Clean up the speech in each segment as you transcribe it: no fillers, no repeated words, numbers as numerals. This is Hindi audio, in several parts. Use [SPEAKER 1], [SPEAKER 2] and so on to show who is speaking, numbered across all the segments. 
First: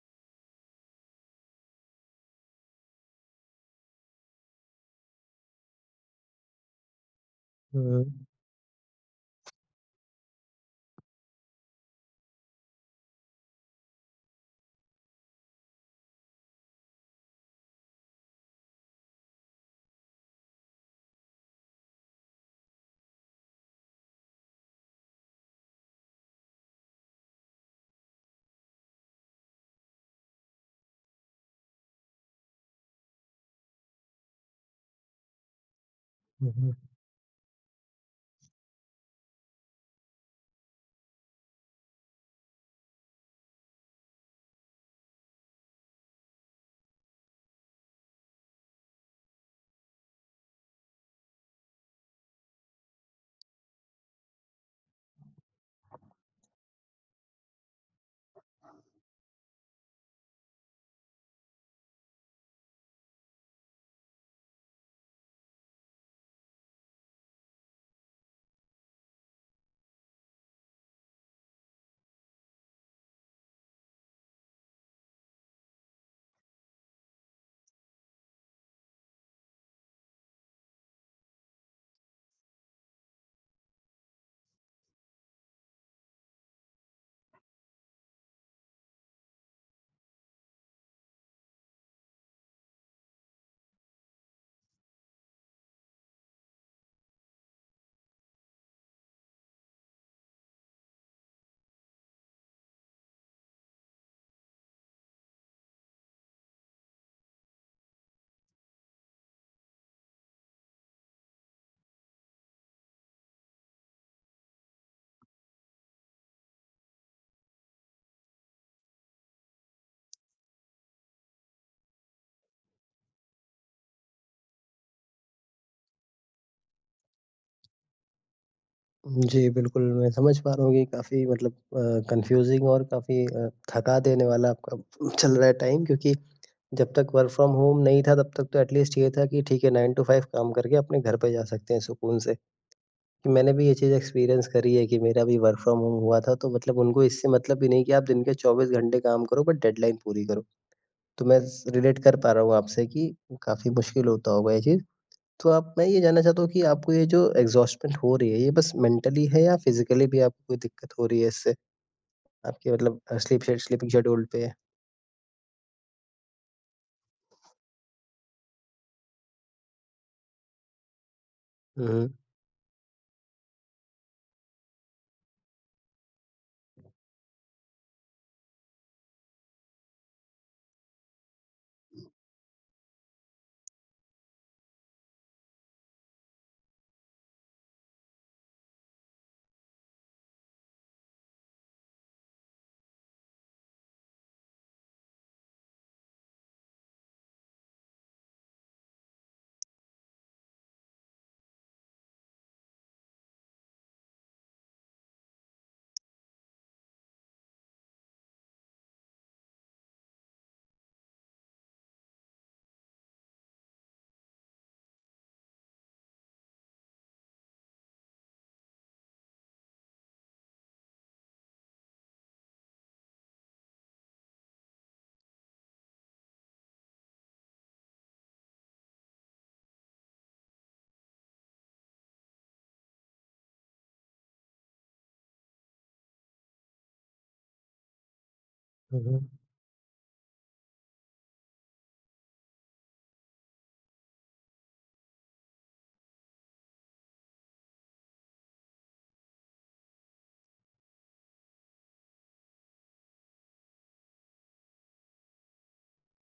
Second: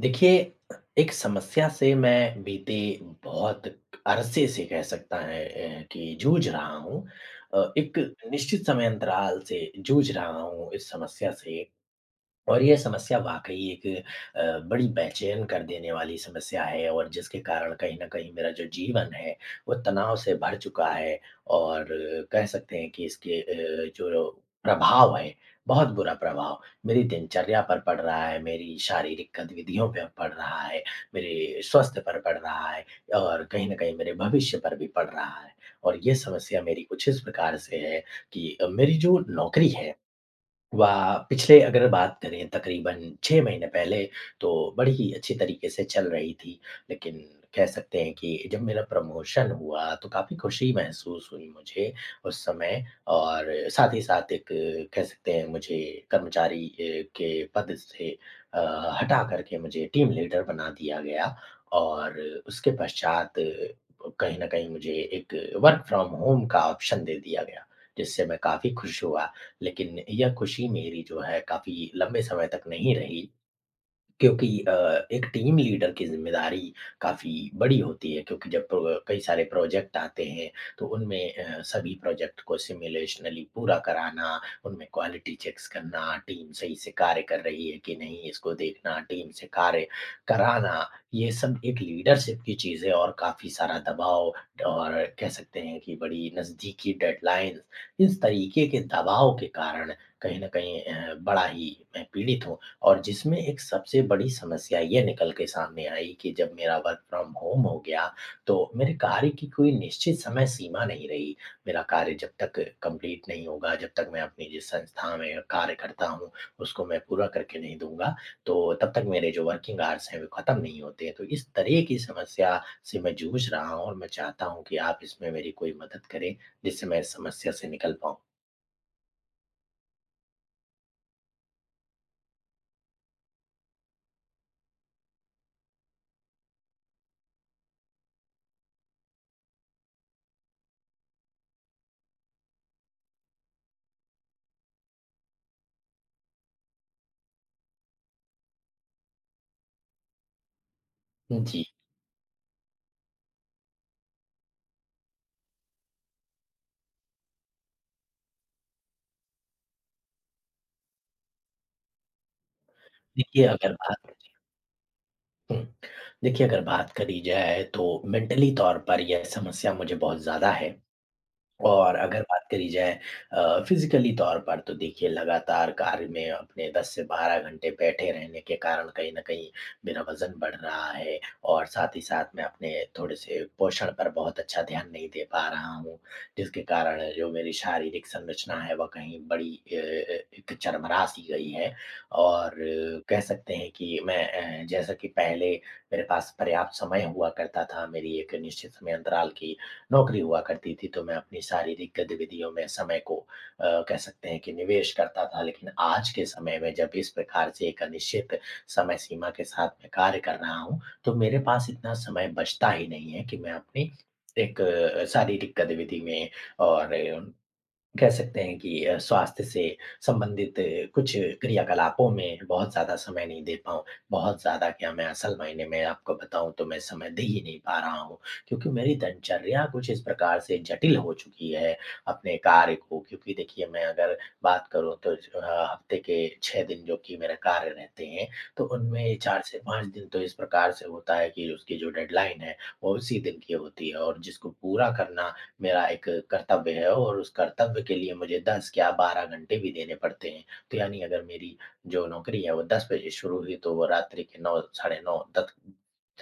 [SPEAKER 1] देखिए, एक समस्या से मैं बीते बहुत अरसे से कह सकता है कि जूझ रहा हूँ। एक
[SPEAKER 2] हुँ,
[SPEAKER 1] निश्चित समय अंतराल से जूझ रहा हूँ इस समस्या से। और ये समस्या वाक़ई एक बड़ी बेचैन कर देने वाली समस्या है और जिसके कारण कहीं न कहीं मेरा जो जीवन है, वो तनाव से भर चुका है और कह सकते हैं कि इसके जो प्रभाव है, बहुत बुरा प्रभाव मेरी दिनचर्या पर पड़ रहा है, मेरी शारीरिक गतिविधियों पे पड़ रहा है, मेरे स्वास्थ्य पर पड़ रहा है और कहीं न कहीं मेरे भविष्य पर भी पड़ रहा है। और ये
[SPEAKER 2] हुँ,
[SPEAKER 1] समस्या
[SPEAKER 2] हुँ।
[SPEAKER 1] मेरी कुछ इस प्रकार से है कि मेरी जो नौकरी है वा पिछले अगर बात करें तकरीबन 6 महीने पहले तो बड़ी ही अच्छी तरीके से चल रही थी। लेकिन कह सकते हैं कि जब मेरा प्रमोशन हुआ तो काफ़ी खुशी महसूस हुई मुझे उस समय और साथ ही साथ एक कह सकते हैं मुझे कर्मचारी के पद से हटा कर के मुझे टीम लीडर बना दिया गया और उसके पश्चात कहीं न कहीं मुझे एक वर्क फ्रॉम होम का ऑप्शन दे दिया गया, जिससे मैं काफ़ी खुश हुआ। लेकिन यह खुशी मेरी जो है काफ़ी लंबे समय तक नहीं रही। क्योंकि एक टीम लीडर की ज़िम्मेदारी काफ़ी बड़ी होती है क्योंकि जब प्रो कई सारे प्रोजेक्ट आते हैं, तो उनमें सभी प्रोजेक्ट को सिमुलेशनली पूरा कराना, उनमें क्वालिटी चेक्स करना, टीम सही से कार्य कर रही है कि नहीं इसको देखना, टीम से कार्य कराना, ये सब एक लीडरशिप की चीज़ है और काफ़ी सारा दबाव और कह सकते हैं कि बड़ी नज़दीकी डेडलाइन्स, इस तरीके के दबाव के कारण कहीं न कहीं बड़ा ही मैं पीड़ित हूँ। और जिसमें एक सबसे बड़ी समस्या ये निकल के सामने आई कि जब मेरा वर्क फ्रॉम होम हो गया, तो मेरे कार्य की कोई निश्चित समय सीमा नहीं रही। मेरा कार्य जब तक कंप्लीट नहीं होगा, जब तक मैं अपनी जिस संस्था में कार्य करता हूँ, उसको मैं पूरा करके नहीं दूँगा, तो तब तक मेरे जो वर्किंग आवर्स हैं, वो खत्म नहीं होते हैं। तो इस तरह की समस्या से मैं जूझ रहा हूँ और मैं चाहता हूँ कि आप इसमें मेरी कोई मदद करें, जिससे मैं इस समस्या से निकल पाऊँ।
[SPEAKER 2] जी, बिल्कुल, मैं समझ पा रहा हूँ कि काफ़ी मतलब कन्फ्यूज़िंग और काफ़ी थका देने वाला आपका चल रहा है टाइम, क्योंकि जब तक वर्क फ्रॉम होम नहीं था तब तक तो एटलीस्ट ये था कि ठीक है, 9 टू 5 काम करके अपने घर पे जा सकते हैं सुकून से। कि मैंने भी ये चीज़ एक्सपीरियंस करी है कि मेरा भी वर्क फ्रॉम होम हुआ था, तो मतलब उनको इससे मतलब भी नहीं कि आप दिन के 24 घंटे काम करो, बट डेडलाइन पूरी करो। तो मैं
[SPEAKER 1] जी,
[SPEAKER 2] स रिलेट कर पा रहा हूँ आपसे कि काफ़ी मुश्किल होता होगा ये चीज़। तो आप मैं ये जानना चाहता हूँ कि आपको ये जो एग्ज़ॉस्टमेंट हो रही है, ये बस मेंटली है या फिज़िकली भी आपको कोई दिक्कत हो रही है इससे? आपके मतलब
[SPEAKER 1] देखिए अगर
[SPEAKER 2] स्लीपिंग
[SPEAKER 1] बात
[SPEAKER 2] शेड्यूल पे?
[SPEAKER 1] हुँ। देखिए, अगर बात करी जाए तो मेंटली तौर पर यह समस्या मुझे बहुत ज़्यादा है।
[SPEAKER 2] हुँ,
[SPEAKER 1] और
[SPEAKER 2] हुँ।
[SPEAKER 1] अगर बात करी जाए फ़िज़िकली तौर पर तो देखिए लगातार कार्य में अपने 10 से 12 घंटे बैठे रहने के कारण कहीं न कहीं मेरा वज़न बढ़ रहा है और साथ ही साथ मैं अपने थोड़े-से पोषण पर बहुत अच्छा ध्यान नहीं दे पा रहा हूँ। जिसके कारण जो मेरी शारीरिक संरचना है वह कहीं बड़ी एक चरमरा सी गई है और कह सकते हैं कि मैं जैसा कि पहले मेरे पास पर्याप्त समय हुआ करता था, मेरी एक निश्चित समय अंतराल की नौकरी हुआ करती थी, तो मैं अपनी शारीरिक गतिविधियों में समय को कह सकते हैं कि निवेश करता था। लेकिन आज के समय में जब इस प्रकार से एक अनिश्चित समय सीमा के साथ मैं कार्य कर रहा हूँ, तो मेरे पास इतना समय बचता ही नहीं है कि मैं अपनी एक शारीरिक गतिविधि में और कह सकते हैं कि स्वास्थ्य से संबंधित कुछ क्रियाकलापों में बहुत ज़्यादा समय नहीं दे पाऊँ। बहुत ज़्यादा क्या, मैं असल मायने में आपको बताऊँ तो मैं समय दे ही नहीं पा रहा हूँ, क्योंकि मेरी दिनचर्या कुछ इस प्रकार से जटिल हो चुकी है अपने कार्य को, क्योंकि देखिए मैं अगर बात करूँ तो हफ़्ते के 6 दिन जो कि मेरे कार्य रहते हैं, तो
[SPEAKER 2] हुँ,
[SPEAKER 1] उनमें
[SPEAKER 2] हुँ।
[SPEAKER 1] 4 से 5 दिन तो इस प्रकार से होता है कि उसकी जो डेडलाइन है, वो उसी दिन की होती है और जिसको पूरा करना मेरा एक कर्तव्य है और उस कर्तव्य के लिए मुझे 10 क्या 12 घंटे भी देने पड़ते हैं। तो यानी अगर मेरी जो नौकरी है वो 10 बजे शुरू हुई तो वो रात्रि के 9 साढ़े 9 तक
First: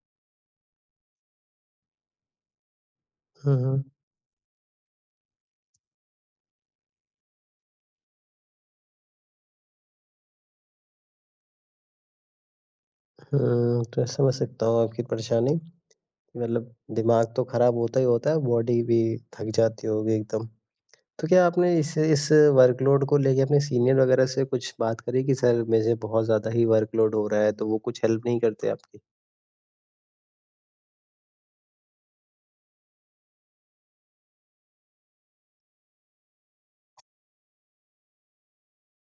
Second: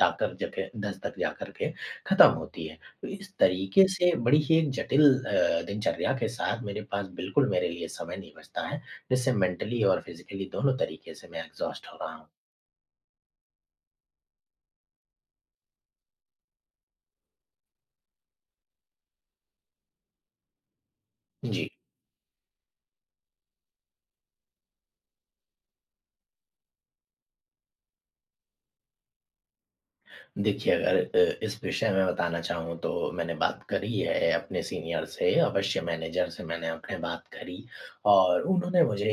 [SPEAKER 1] जाकर ज के 10 तक जाकर के ख़त्म होती है। तो इस
[SPEAKER 2] हुँ, हुँ।
[SPEAKER 1] तरीके से बड़ी ही एक जटिल दिनचर्या के साथ मेरे पास बिल्कुल मेरे लिए समय नहीं बचता है, जिससे मेंटली और फ़िज़िकली दोनों तरीके से मैं एग्ज़ॉस्ट हो रहा हूँ।
[SPEAKER 2] हुँ, तो समझ सकता हूँ आपकी परेशानी। मतलब दिमाग तो खराब होता ही होता है, बॉडी भी थक जाती होगी एकदम। तो क्या
[SPEAKER 1] जी।
[SPEAKER 2] आपने इस वर्कलोड को लेके अपने सीनियर वगैरह से कुछ बात करी कि सर मुझे बहुत ज़्यादा ही वर्कलोड हो रहा है, तो वो कुछ हेल्प नहीं करते आपकी?
[SPEAKER 1] देखिए, अगर इस विषय में बताना चाहूँ तो मैंने बात करी है अपने सीनियर से, अवश्य मैनेजर से मैंने अपने बात करी और उन्होंने मुझे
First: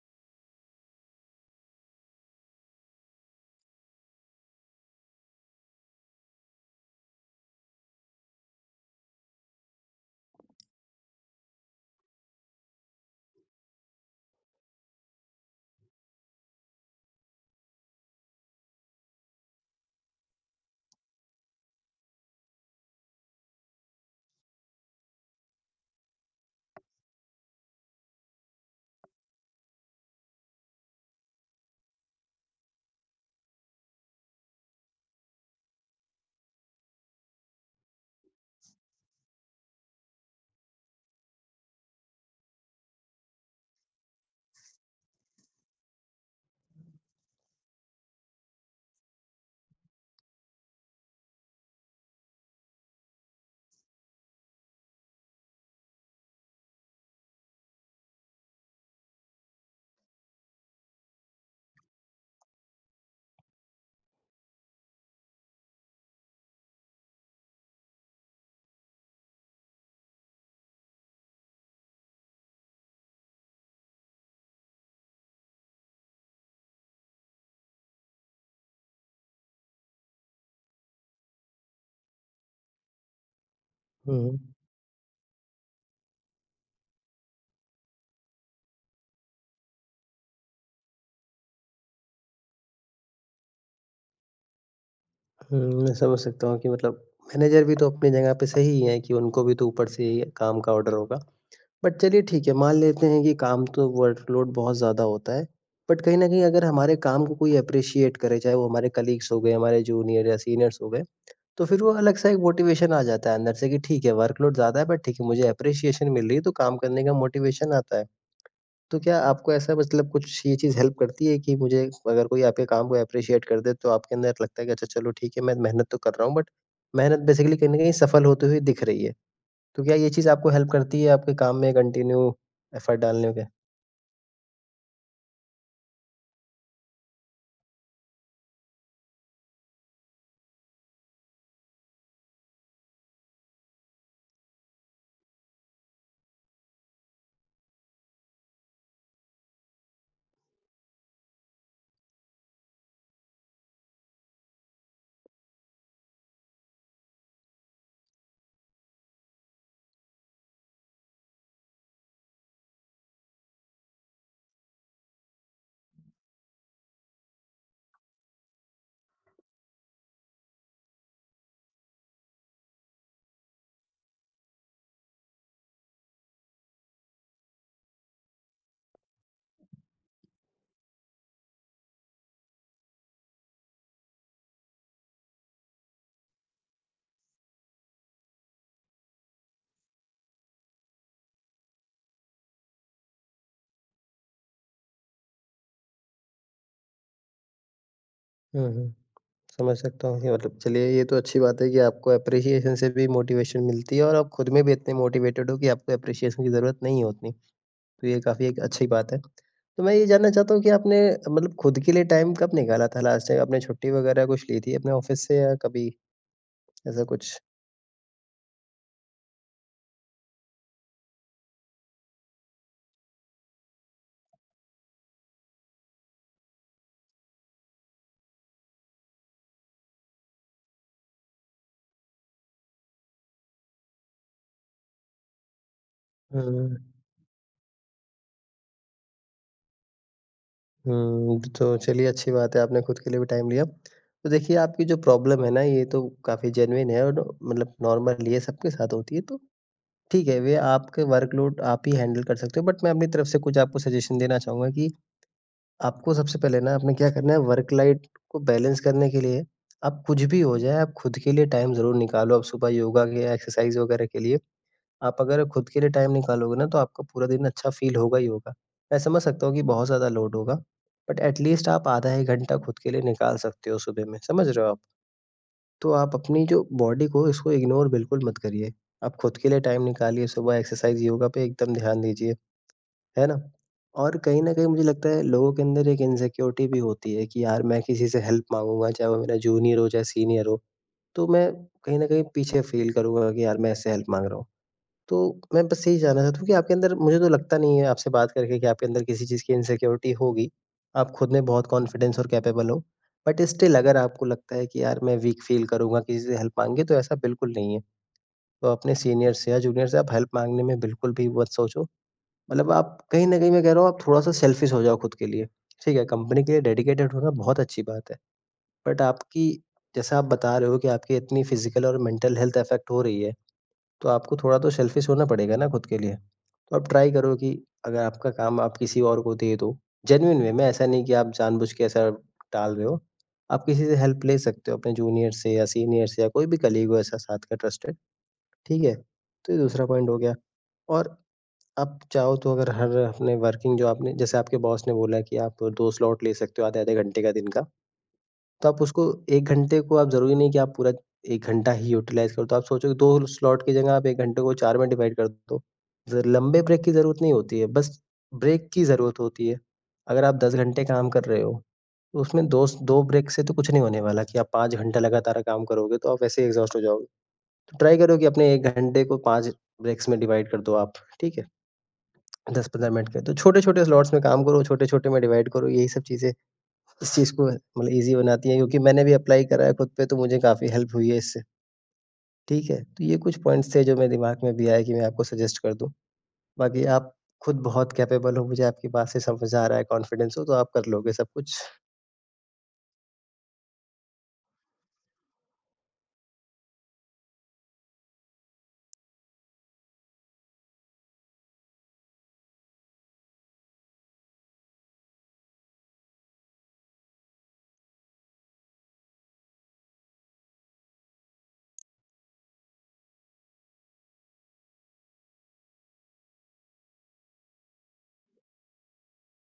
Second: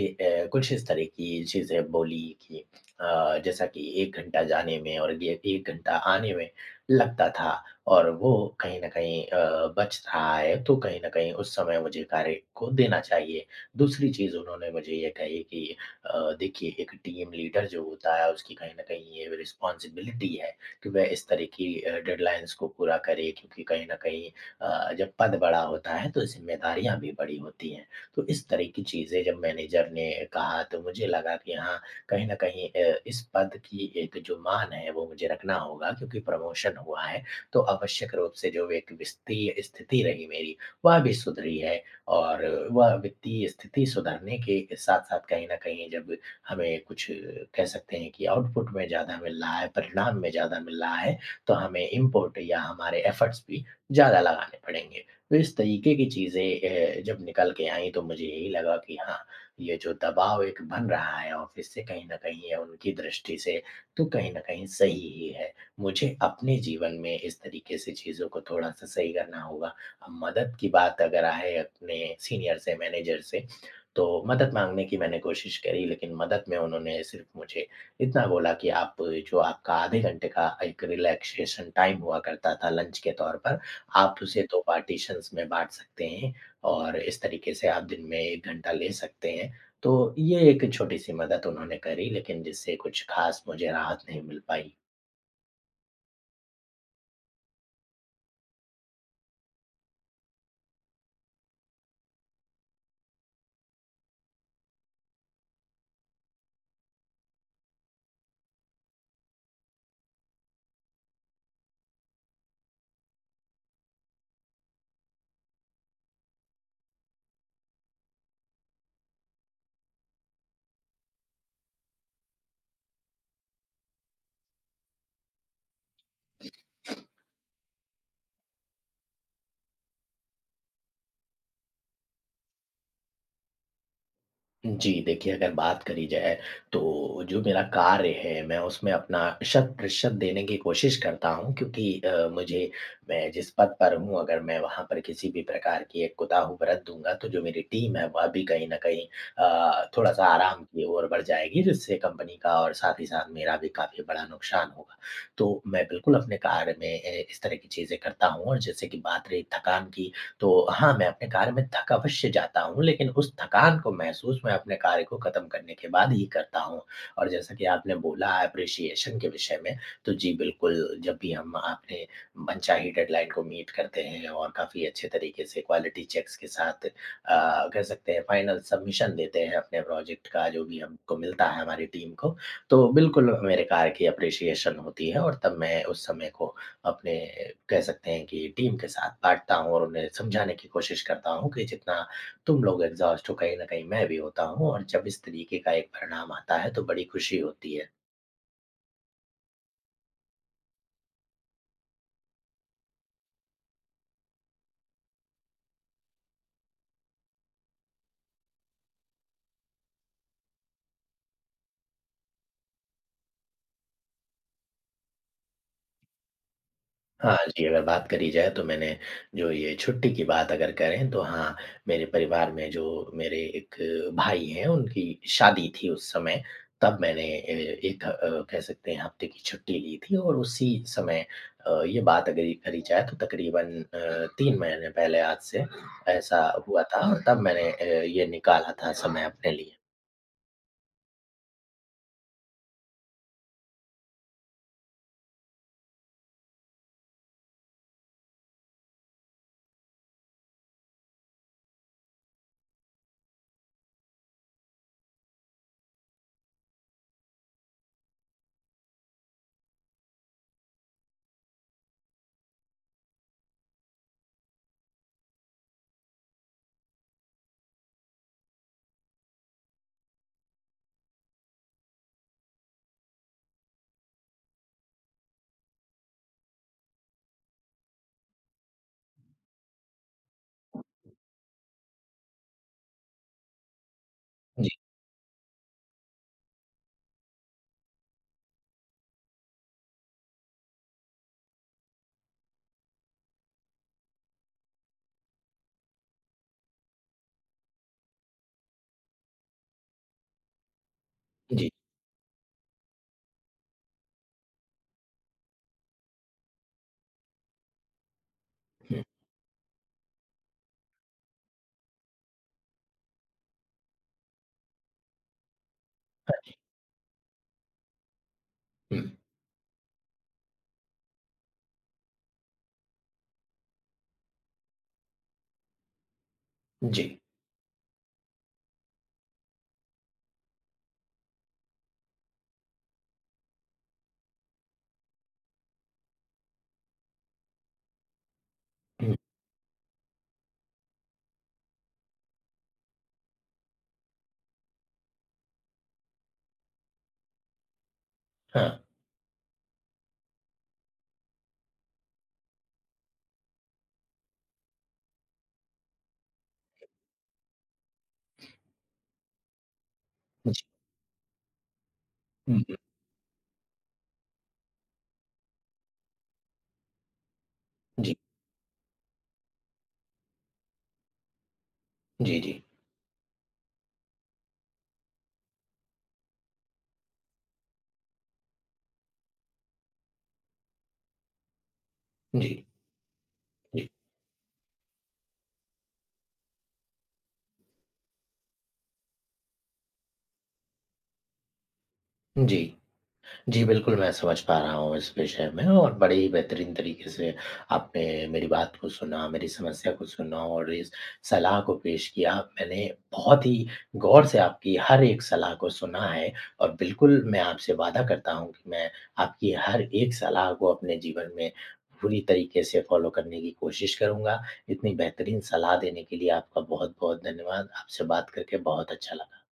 [SPEAKER 1] कुछ इस तरह की चीज़ें बोली कि जैसा कि 1 घंटा जाने में और ये 1 घंटा आने में लगता था और वो कहीं न कहीं बच रहा है, तो कहीं न कहीं उस समय मुझे कार्य को देना चाहिए। दूसरी चीज़ उन्होंने मुझे ये कही कि देखिए एक टीम लीडर जो होता है उसकी कहीं न कहीं ये रिस्पॉन्सिबिलिटी है कि वह इस तरह की डेडलाइंस को पूरा करे, क्योंकि कहीं न कहीं जब पद बड़ा होता है तो ज़िम्मेदारियाँ भी बड़ी होती हैं। तो इस तरह की चीज़ें जब मैनेजर ने कहा तो मुझे लगा कि हाँ, कहीं न कहीं इस पद की एक जो मान है वो मुझे रखना होगा क्योंकि प्रमोशन हुआ है। तो आवश्यक रूप से जो एक वित्तीय स्थिति रही मेरी वह भी सुधरी है और वह वित्तीय स्थिति सुधरने के साथ-साथ कहीं न कहीं जब हमें कुछ कह सकते हैं कि आउटपुट में ज़्यादा मिल रहा है, परिणाम में ज़्यादा मिल रहा है, तो हमें इम्पोर्ट या हमारे एफ़र्ट्स भी ज़्यादा लगाने पड़ेंगे। तो इस तरीके की चीज़ें जब निकल के आईं तो मुझे यही लगा कि हाँ, ये जो दबाव एक बन रहा है ऑफ़िस से कहीं न कहीं या उनकी दृष्टि से, तो कहीं न कहीं सही ही है। मुझे अपने जीवन में इस तरीके से चीज़ों को थोड़ा-सा सही करना होगा। अब मदद की बात अगर आए अपने सीनियर से, मैनेजर से, तो मदद माँगने की मैंने कोशिश करी, लेकिन मदद में उन्होंने सिर्फ़ मुझे इतना बोला कि आप जो आपका आधे घंटे का एक रिलैक्सेशन टाइम हुआ करता था लंच के तौर पर, आप
[SPEAKER 2] हुँ, हुँ।
[SPEAKER 1] उसे 2 पार्टीशंस में बाँट सकते हैं और इस तरीके से आप दिन में 1 घंटा ले सकते हैं। तो ये एक छोटी-सी मदद उन्होंने करी, लेकिन जिससे कुछ ख़ास मुझे राहत नहीं मिल पाई।
[SPEAKER 2] हुँ, मैं समझ सकता हूँ कि मतलब मैनेजर भी तो अपनी जगह पे सही हैं कि उनको भी तो ऊपर से ही काम का ऑर्डर होगा। बट चलिए ठीक है, मान लेते हैं कि काम तो वर्कलोड बहुत ज़्यादा होता है। बट कहीं न कहीं अगर हमारे काम को कोई एप्रिशिएट करे, चाहे वो हमारे कलीग्स हो गए, हमारे जूनियर या सीनियर्स हो गए, तो फिर वो अलग सा एक मोटिवेशन आ जाता है अंदर से कि ठीक है, वर्कलोड ज़्यादा है, बट ठीक है, मुझे एप्रिशिएशन मिल रही है तो काम करने का मोटिवेशन आता है। तो क्या आपको ऐसा मतलब कुछ ये चीज़ हेल्प करती है कि मुझे अगर कोई आपके काम को एप्रिशिएट कर दे, तो आपके अंदर लगता है कि अच्छा, चलो ठीक है, मैं मेहनत तो कर रहा हूँ, बट मेहनत बेसिकली कहीं न कहीं सफल होते हुए दिख रही है। तो क्या ये चीज़ आपको हेल्प करती है आपके काम में कंटिन्यू एफर्ट डालने में?
[SPEAKER 1] जी, देखिए अगर बात करी जाए तो जो मेरा कार्य है मैं उसमें अपना शत प्रतिशत देने की कोशिश करता हूँ, क्योंकि मुझे मैं जिस पद पर हूँ अगर मैं वहाँ पर किसी भी प्रकार की एक कोताही बरत दूँगा तो जो मेरी टीम है वह भी कहीं न कहीं थोड़ा-सा आराम की ओर बढ़ जाएगी, जिससे कंपनी का और साथ ही साथ मेरा भी काफ़ी बड़ा नुकसान होगा। तो मैं बिल्कुल अपने कार्य में इस तरह की चीज़ें करता हूँ और जैसे कि बात रही थकान की, तो हाँ, मैं अपने कार्य में थक अवश्य जाता हूँ, लेकिन उस थकान को महसूस मैं अपने कार्य को ख़त्म करने के बाद ही करता हूँ। और जैसा कि आपने बोला एप्रिसिएशन के विषय में, तो जी बिल्कुल, जब भी हम अपने मनचाही डेडलाइन को मीट करते हैं और काफ़ी अच्छे तरीके से क्वालिटी चेक्स के साथ कह सकते हैं फाइनल सबमिशन देते हैं अपने प्रोजेक्ट का जो भी हमको मिलता है हमारी टीम को, तो बिल्कुल मेरे कार्य की एप्रिसिएशन होती है और तब मैं उस समय को अपने कह सकते हैं कि टीम के साथ बाँटता हूँ और उन्हें समझाने की कोशिश करता हूँ कि जितना तुम लोग एग्ज़ॉस्ट हो, कहीं न कहीं मैं भी होता हूँ और जब इस तरीके का एक परिणाम आता है, तो बड़ी खुशी होती है।
[SPEAKER 2] हुँ, हुँ। समझ सकता हूँ कि मतलब चलिए, ये तो अच्छी बात है कि आपको एप्रिसिएशन से भी मोटिवेशन मिलती है और आप खुद में भी इतने मोटिवेटेड हो कि आपको एप्रिसिएशन की ज़रूरत नहीं होती। तो ये काफ़ी एक अच्छी बात है। तो मैं ये जानना चाहता हूँ कि आपने मतलब खुद के लिए टाइम कब निकाला था लास्ट टाइम? आपने छुट्टी वगैरह कुछ ली थी अपने ऑफ़िस से या कभी ऐसा कुछ?
[SPEAKER 1] हाँ जी, अगर बात करी जाए तो मैंने जो ये छुट्टी की बात अगर करें, तो हाँ, मेरे परिवार में जो मेरे एक भाई हैं उनकी शादी थी उस समय, तब मैंने ए एक कह सकते हैं हफ्ते की छुट्टी ली थी और उसी समय ये बात अगर ये करी जाए तो तकरीबन 3 महीने पहले आज से ऐसा
[SPEAKER 2] हुँ,
[SPEAKER 1] हुआ था और तब मैंने ये निकाला था समय अपने लिए।
[SPEAKER 2] हुँ, तो चलिए, अच्छी बात है आपने खुद के लिए भी टाइम लिया। तो देखिए, आपकी जो प्रॉब्लम है ना, ये तो काफ़ी जेनुइन है और मतलब नॉर्मल ये सबके साथ होती है। तो ठीक है, वे आपके वर्कलोड आप ही हैंडल कर सकते हो, बट मैं अपनी तरफ से कुछ आपको सजेशन देना चाहूँगा कि आपको सबसे पहले ना आपने क्या करना है, वर्क लाइफ को बैलेंस करने के लिए आप कुछ भी हो जाए, आप खुद के लिए टाइम ज़रूर निकालो। आप सुबह योगा के या एक्सरसाइज़ वगैरह के लिए आप अगर खुद के लिए टाइम निकालोगे ना, तो आपका पूरा दिन अच्छा फ़ील होगा ही होगा। मैं समझ सकता हूँ कि बहुत ज़्यादा लोड होगा, बट एट लीस्ट आप आधा 1 घंटा खुद के लिए निकाल सकते हो सुबह में, समझ रहे हो आप? तो आप अपनी जो बॉडी को इसको इग्नोर बिल्कुल मत करिए। आप खुद के लिए टाइम निकालिए, सुबह एक्सरसाइज़, योगा पे एकदम ध्यान दीजिए। है ना? और कहीं न कहीं
[SPEAKER 1] जी,
[SPEAKER 2] मुझे लगता है लोगों के अंदर एक इनसिक्योरिटी भी होती है कि यार, मैं किसी से हेल्प माँगूँगा, चाहे वो मेरा जूनियर हो, चाहे सीनियर हो, तो मैं कहीं न कहीं पीछे फ़ील करूँगा कि यार, मैं इससे हेल्प माँग रहा हूँ। तो मैं बस यही जानना चाहता हूँ कि आपके अंदर, मुझे तो लगता नहीं है आपसे बात करके कि आपके अंदर किसी चीज़ की इनसिक्योरिटी होगी। आप खुद में बहुत
[SPEAKER 1] जी।
[SPEAKER 2] कॉन्फिडेंस और कैपेबल हो। बट स्टिल अगर आपको लगता है कि यार, मैं वीक फ़ील करूँगा किसी से हेल्प माँगेंगे, तो ऐसा बिल्कुल नहीं है। तो अपने
[SPEAKER 1] हुँ,
[SPEAKER 2] सीनियर से या जूनियर से आप हेल्प माँगने में बिल्कुल भी मत सोचो। मतलब आप कहीं न कहीं, मैं कह रहा हूँ, आप थोड़ा-सा सेल्फिश हो जाओ खुद के लिए, ठीक है? कंपनी के लिए डेडिकेटेड होना बहुत अच्छी बात है। बट
[SPEAKER 1] हुँ,
[SPEAKER 2] आपकी, जैसा आप बता रहे हो कि आपकी इतनी फ़िज़िकल और मेंटल हेल्थ अफ़ेक्ट हो रही है, तो आपको थोड़ा तो सेल्फिश होना पड़ेगा ना खुद के लिए। तो आप
[SPEAKER 1] जी,
[SPEAKER 2] ट्राई करो कि अगर आपका काम आप किसी और को दे दो, जेन्युइन वे में, ऐसा नहीं कि आप जानबूझ के ऐसा टाल रहे हो। आप किसी से हेल्प ले सकते हो अपने जूनियर से या सीनियर से, या कोई भी कलीग हो ऐसा साथ का ट्रस्टेड, ठीक है?
[SPEAKER 1] हुँ,
[SPEAKER 2] तो ये दूसरा पॉइंट हो गया। और आप चाहो तो अगर हर अपने वर्किंग, जो आपने जैसे आपके बॉस ने बोला कि आप 2 स्लॉट ले सकते हो आधे-आधे घंटे का दिन का, तो
[SPEAKER 1] हाँ,
[SPEAKER 2] आप उसको 1 घंटे को, आप ज़रूरी नहीं कि आप पूरा 1 घंटा ही यूटिलाइज़ करो। तो आप सोचो, 2 स्लॉट की जगह आप 1 घंटे को 4 में डिवाइड कर दो। ज़ लंबे ब्रेक की ज़रूरत नहीं होती है, बस ब्रेक की ज़रूरत होती है। अगर आप 10
[SPEAKER 1] जी,
[SPEAKER 2] घंटे काम कर रहे हो, तो उसमें
[SPEAKER 1] हुँ,
[SPEAKER 2] दोस
[SPEAKER 1] हुँ,
[SPEAKER 2] 2 ब्रेक से तो कुछ नहीं होने वाला कि आप 5 घंटा लगातार काम करोगे तो आप वैसे ही एग्ज़ॉस्ट हो जाओगे। तो ट्राई
[SPEAKER 1] जी,
[SPEAKER 2] करो कि अपने 1 घंटे को 5 ब्रेक्स में डिवाइड कर दो आप, ठीक है?
[SPEAKER 1] जी, जी,
[SPEAKER 2] 10-15 मिनट के, तो छोटे-छोटे स्लॉट्स में काम करो, छोटे-छोटे में डिवाइड करो, यही सब चीज़ें इस चीज़ को मतलब ईज़ी बनाती हैं, क्योंकि मैंने भी अप्लाई करा है खुद पे तो मुझे काफ़ी हेल्प हुई है इससे,
[SPEAKER 1] जी,
[SPEAKER 2] ठीक है? तो ये कुछ पॉइंट्स थे
[SPEAKER 1] जी,
[SPEAKER 2] जो मेरे दिमाग में भी आए कि मैं आपको सजेस्ट कर दूँ। बाकी आप खुद बहुत कैपेबल हो, मुझे आपकी बात से समझ आ रहा है, कॉन्फिडेंस हो, तो आप कर लोगे सब कुछ।
[SPEAKER 1] जी। जी, बिल्कुल, मैं समझ पा रहा हूँ इस विषय में और बड़े ही बेहतरीन तरीके से आपने मेरी बात को सुना, मेरी समस्या को सुना और इस सलाह को पेश किया। मैंने बहुत ही गौर से आपकी हर एक सलाह को सुना है और बिल्कुल मैं आपसे वादा करता हूँ कि मैं आपकी हर एक सलाह को अपने जीवन में पूरी तरीके से फ़ॉलो करने की कोशिश करूँगा। इतनी बेहतरीन सलाह देने के लिए आपका बहुत-बहुत धन्यवाद। आपसे बात करके बहुत अच्छा लगा।